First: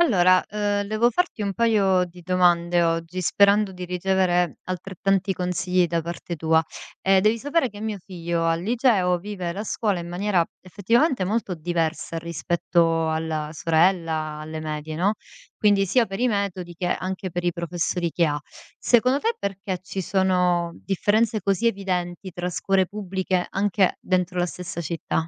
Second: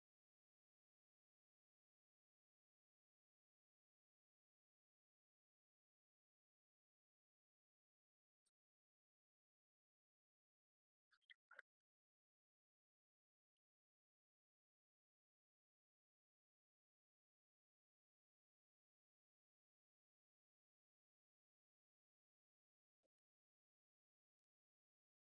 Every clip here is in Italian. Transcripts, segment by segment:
Allora, devo farti un paio di domande oggi, sperando di ricevere altrettanti consigli da parte tua. Devi sapere che mio figlio al liceo vive la scuola in maniera effettivamente molto diversa rispetto alla sorella, alle medie, no, quindi sia per i metodi che anche per i professori che ha. Secondo te perché ci sono differenze così evidenti tra scuole pubbliche anche dentro la stessa città?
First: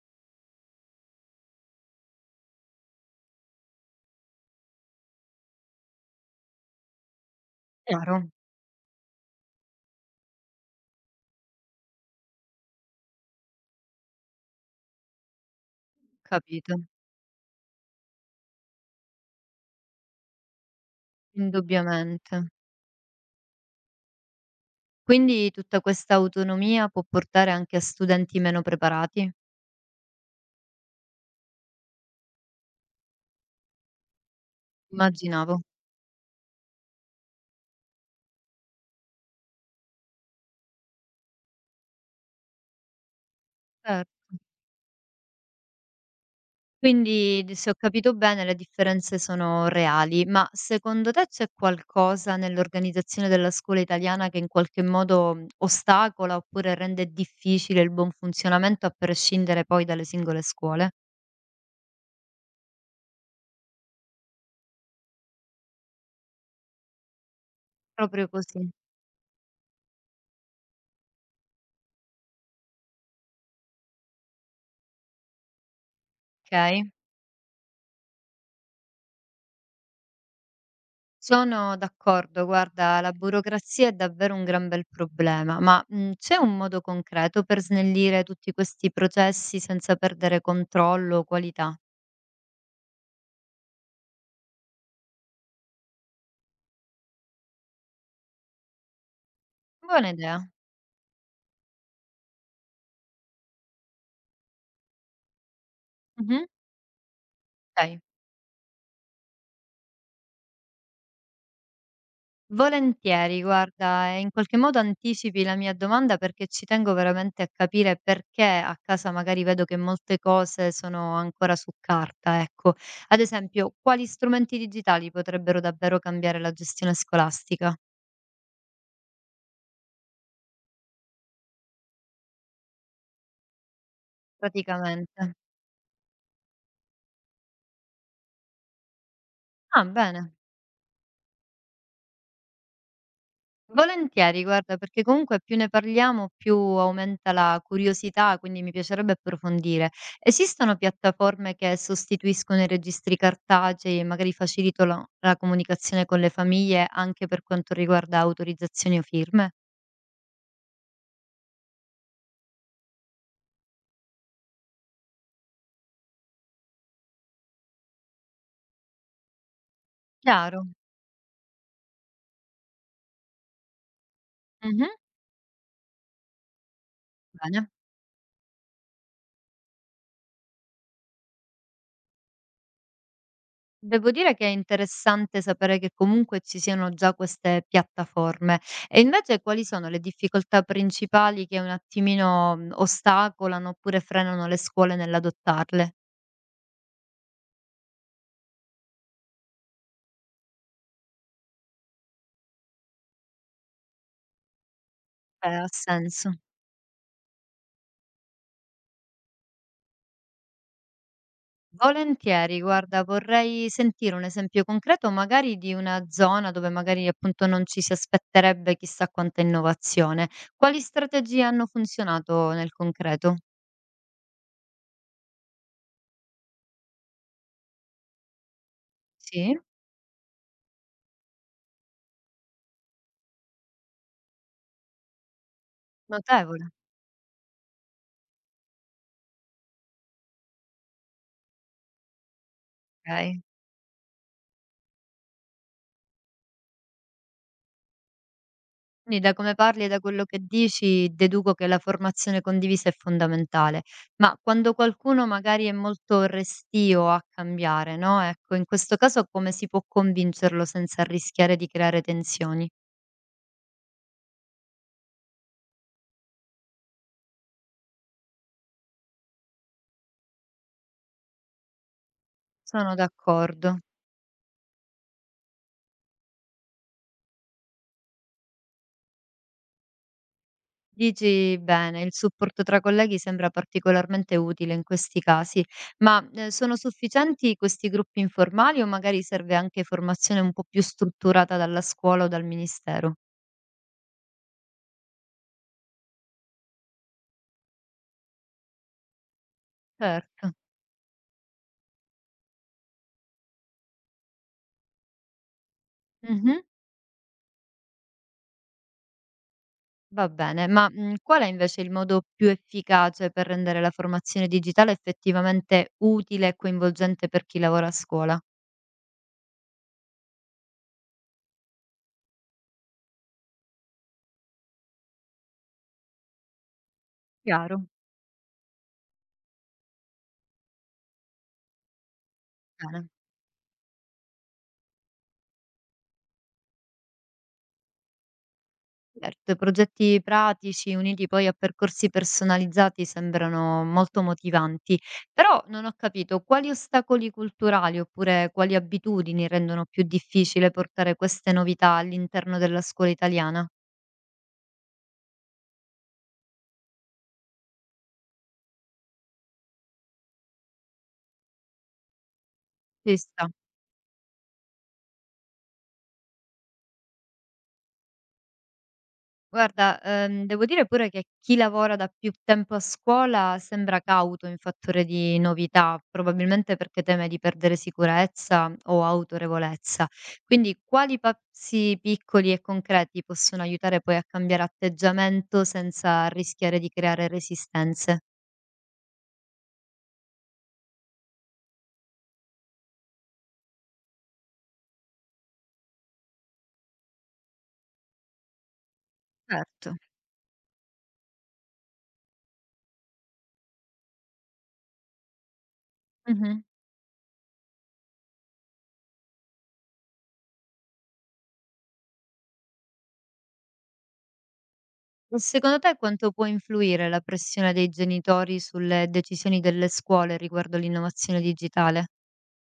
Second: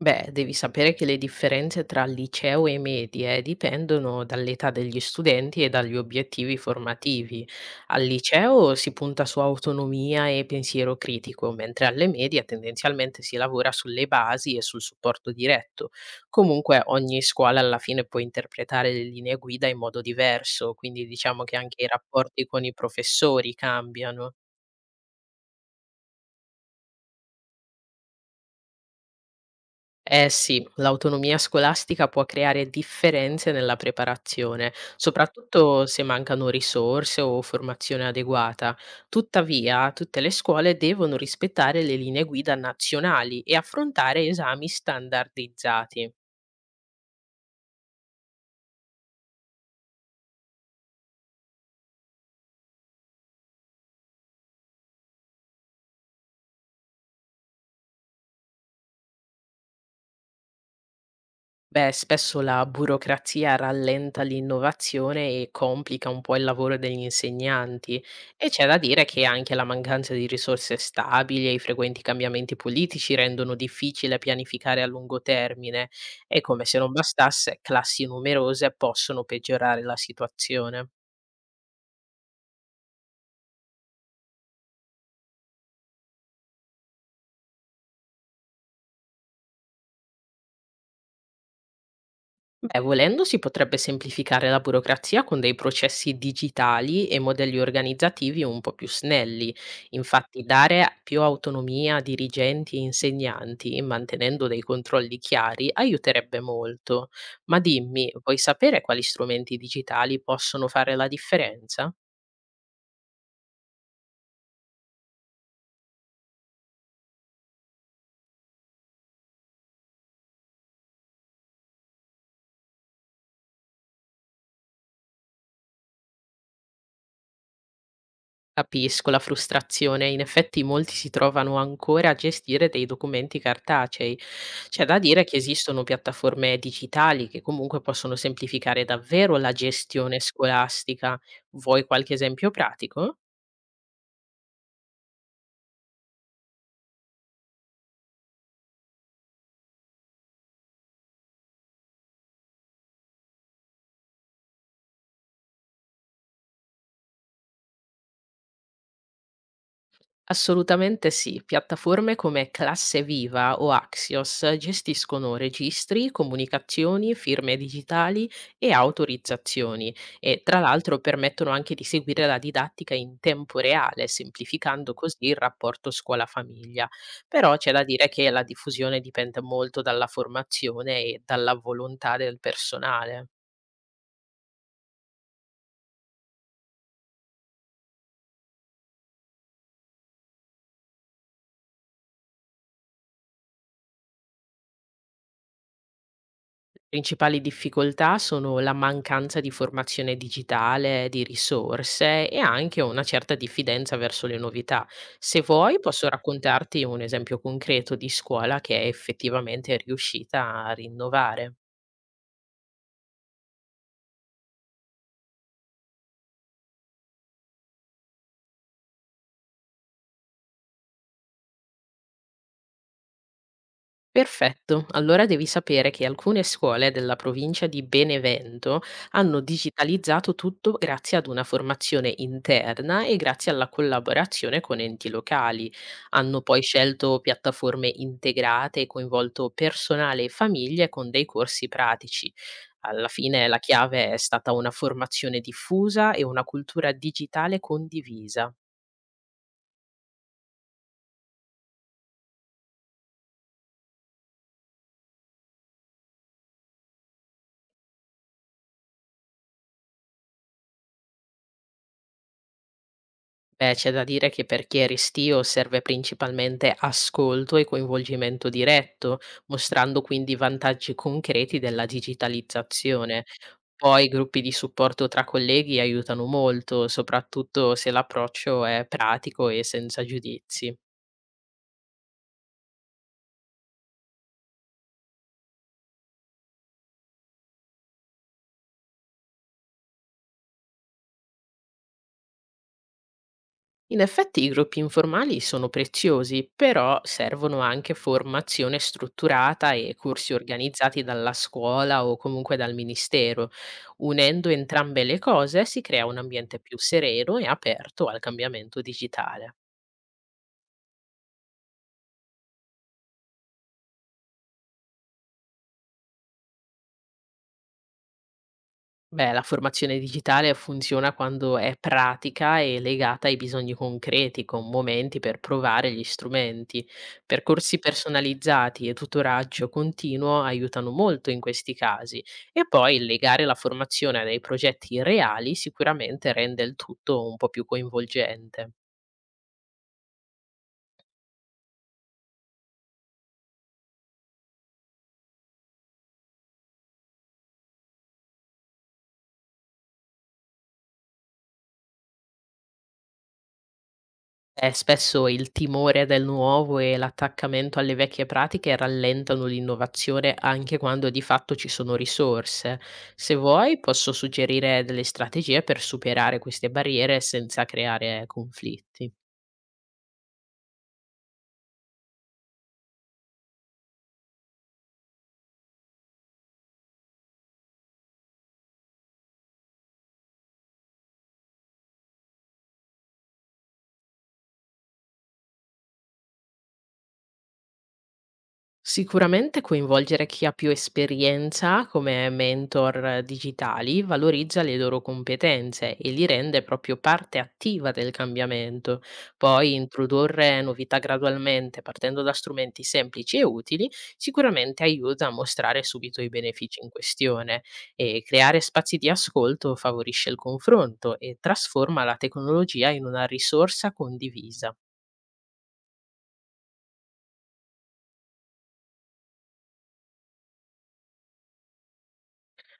Beh, devi sapere che le differenze tra liceo e medie dipendono dall'età degli studenti e dagli obiettivi formativi. Al Chiaro? liceo si punta su autonomia e pensiero critico, mentre alle medie tendenzialmente si lavora sulle basi e sul supporto diretto. Capito, Comunque ogni scuola alla fine può interpretare le linee guida in modo diverso, quindi diciamo che anche i indubbiamente. rapporti con i professori cambiano. Quindi tutta questa autonomia può portare anche a studenti meno preparati? Eh sì, l'autonomia scolastica può creare differenze nella preparazione, Immaginavo. soprattutto se mancano risorse o formazione adeguata. Tuttavia, tutte le scuole devono rispettare le linee guida nazionali e Certo. affrontare esami standardizzati. Quindi, d se ho capito bene, le differenze sono reali, ma secondo te c'è qualcosa nell'organizzazione della scuola italiana che in qualche modo, ostacola oppure rende difficile il buon funzionamento a prescindere poi dalle singole scuole? Beh, spesso la burocrazia rallenta l'innovazione e complica un po' il lavoro degli insegnanti Proprio e c'è così, da dire che anche la mancanza di risorse stabili e i frequenti cambiamenti politici rendono difficile pianificare a lungo termine e come se okay. non bastasse, classi numerose possono peggiorare la situazione. Sono d'accordo, guarda, la burocrazia è davvero un gran bel problema, ma c'è un modo concreto per snellire tutti questi processi senza perdere controllo o qualità? Beh, volendo si potrebbe semplificare la burocrazia con dei processi digitali e modelli organizzativi un po' più snelli. Buona Infatti, idea. dare più autonomia a dirigenti e insegnanti, mantenendo dei controlli chiari, aiuterebbe Mhm. molto. Ma Ok. dimmi, vuoi sapere quali strumenti digitali possono fare la differenza? Volentieri, guarda, e in qualche modo anticipi la mia domanda perché ci tengo veramente a capire perché a casa magari vedo che molte cose sono ancora su carta, ecco. Ad esempio, quali strumenti digitali potrebbero davvero cambiare la gestione scolastica? Capisco la frustrazione, in effetti molti si trovano ancora a gestire dei documenti cartacei. C'è da dire che Praticamente. esistono piattaforme digitali che comunque possono semplificare davvero la Ah, gestione bene. scolastica. Vuoi qualche esempio pratico? Volentieri, guarda, perché comunque più ne parliamo, più aumenta la curiosità, quindi mi piacerebbe approfondire. Esistono piattaforme che sostituiscono i registri cartacei e magari facilitano la comunicazione con le famiglie anche per quanto riguarda autorizzazioni o firme? Assolutamente sì, piattaforme come Classe Viva o Axios gestiscono registri, comunicazioni, firme digitali e autorizzazioni e tra Chiaro. l'altro permettono anche di seguire la didattica in tempo reale, Mhm. semplificando così il rapporto scuola-famiglia. Però Bene. c'è da dire che la diffusione dipende molto dalla formazione e dalla volontà del personale. Devo dire che è interessante sapere che comunque ci siano già queste piattaforme. E invece quali sono le difficoltà principali che un attimino, ostacolano oppure frenano le scuole nell'adottarle? Principali difficoltà sono la mancanza di formazione digitale, di risorse e anche una certa diffidenza verso le novità. Se Cioè ha vuoi, posso senso. raccontarti un esempio concreto di scuola che è effettivamente riuscita a rinnovare. Volentieri, guarda, vorrei sentire un esempio concreto magari di una zona dove magari appunto non ci si aspetterebbe chissà quanta innovazione. Quali strategie hanno funzionato nel concreto? Perfetto, allora devi sapere che alcune scuole della provincia di Benevento hanno Sì? digitalizzato tutto grazie ad una formazione interna e grazie alla collaborazione con enti locali. Hanno poi Notevole, scelto piattaforme integrate e coinvolto personale e famiglie con dei corsi pratici. Alla okay. fine la chiave è stata una formazione diffusa e una cultura digitale condivisa. Quindi da come parli e da quello che dici deduco che la formazione condivisa è fondamentale, ma quando qualcuno magari è molto restio a cambiare, no, ecco, in questo caso come si può convincerlo senza rischiare di creare tensioni? Beh, c'è da dire che per chi è restio serve principalmente ascolto e coinvolgimento diretto, mostrando quindi i vantaggi concreti della Sono digitalizzazione. d'accordo. Poi gruppi di supporto tra colleghi aiutano molto, soprattutto se l'approccio è pratico e senza giudizi. Dici bene, il supporto tra colleghi sembra particolarmente utile in questi casi, ma sono sufficienti questi gruppi informali o magari serve anche formazione un po' più strutturata dalla scuola o dal ministero? In effetti i gruppi informali sono preziosi, però servono anche formazione strutturata e corsi Certo. organizzati dalla scuola o comunque dal ministero. Unendo entrambe le cose si crea un ambiente Mhm. più sereno e aperto al cambiamento digitale. Va bene, ma qual è invece il modo più efficace per rendere la formazione digitale effettivamente utile e coinvolgente per chi lavora a scuola? Beh, la formazione digitale funziona quando è pratica e legata ai bisogni concreti, con momenti per provare gli strumenti. Percorsi Chiaro. personalizzati e tutoraggio continuo aiutano molto in questi casi. E poi Bene. legare la formazione a dei progetti reali sicuramente rende il tutto un po' più coinvolgente. Certo, progetti pratici uniti poi a percorsi personalizzati sembrano molto motivanti, però non ho capito quali ostacoli culturali oppure quali abitudini rendono più difficile portare queste novità all'interno della scuola italiana? Spesso il timore del nuovo e l'attaccamento alle vecchie pratiche rallentano l'innovazione anche quando di fatto ci sono risorse. Ci Se sta. vuoi, posso suggerire delle strategie per superare queste barriere senza creare conflitti. Guarda, devo dire pure che chi lavora da più tempo a scuola sembra cauto in fattore di novità, probabilmente perché teme di perdere sicurezza o autorevolezza. Quindi, quali passi piccoli e concreti possono aiutare poi a cambiare atteggiamento senza rischiare di creare resistenze? Sicuramente coinvolgere chi ha più esperienza come mentor digitali valorizza le loro competenze e li rende proprio parte attiva del cambiamento. Poi Certo. introdurre novità gradualmente partendo da strumenti semplici e utili sicuramente aiuta a mostrare subito i Mhm. benefici in questione e creare spazi di ascolto favorisce il confronto e trasforma la tecnologia in una risorsa condivisa. E secondo te quanto può influire la pressione dei genitori sulle decisioni delle scuole riguardo l'innovazione digitale?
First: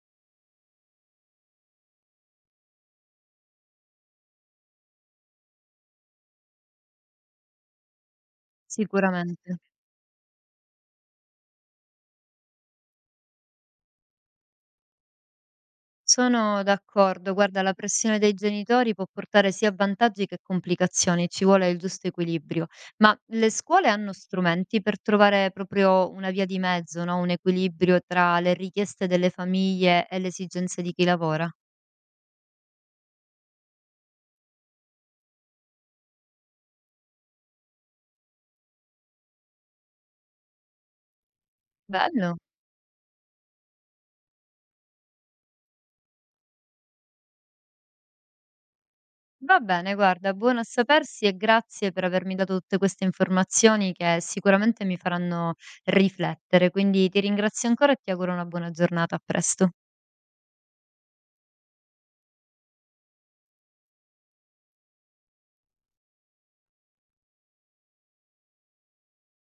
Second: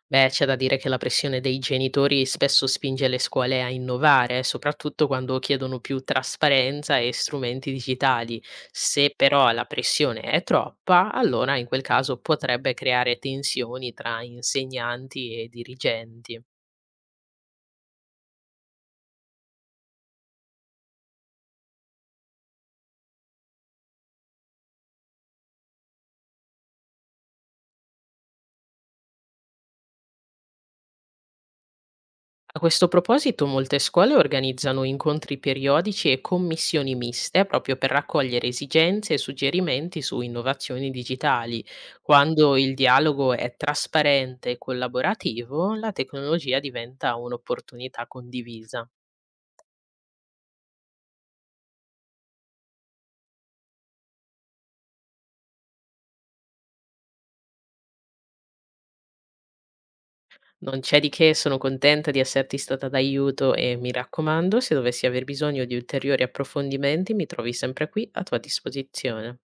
Beh, c'è da dire che la pressione dei genitori spesso spinge le scuole a innovare, soprattutto quando chiedono più trasparenza e strumenti digitali. Se però Sicuramente. la pressione è troppa, allora in quel caso potrebbe creare tensioni tra insegnanti e dirigenti. Sono d'accordo. Guarda, la pressione dei genitori può portare sia vantaggi che complicazioni, ci vuole il giusto equilibrio. Ma le scuole hanno strumenti per trovare proprio una via di mezzo, no? Un equilibrio tra le richieste delle famiglie e le esigenze di chi lavora. A questo proposito, molte scuole organizzano incontri periodici e commissioni miste proprio per raccogliere esigenze e suggerimenti su innovazioni digitali. Bello. Quando il dialogo è trasparente e collaborativo, la tecnologia diventa un'opportunità condivisa. Va bene, guarda, buono a sapersi e grazie per avermi dato tutte queste informazioni che sicuramente mi faranno riflettere. Quindi ti ringrazio ancora e ti auguro una buona giornata. A presto. Non c'è di che, sono contenta di esserti stata d'aiuto e mi raccomando, se dovessi aver bisogno di ulteriori approfondimenti, mi trovi sempre qui a tua disposizione.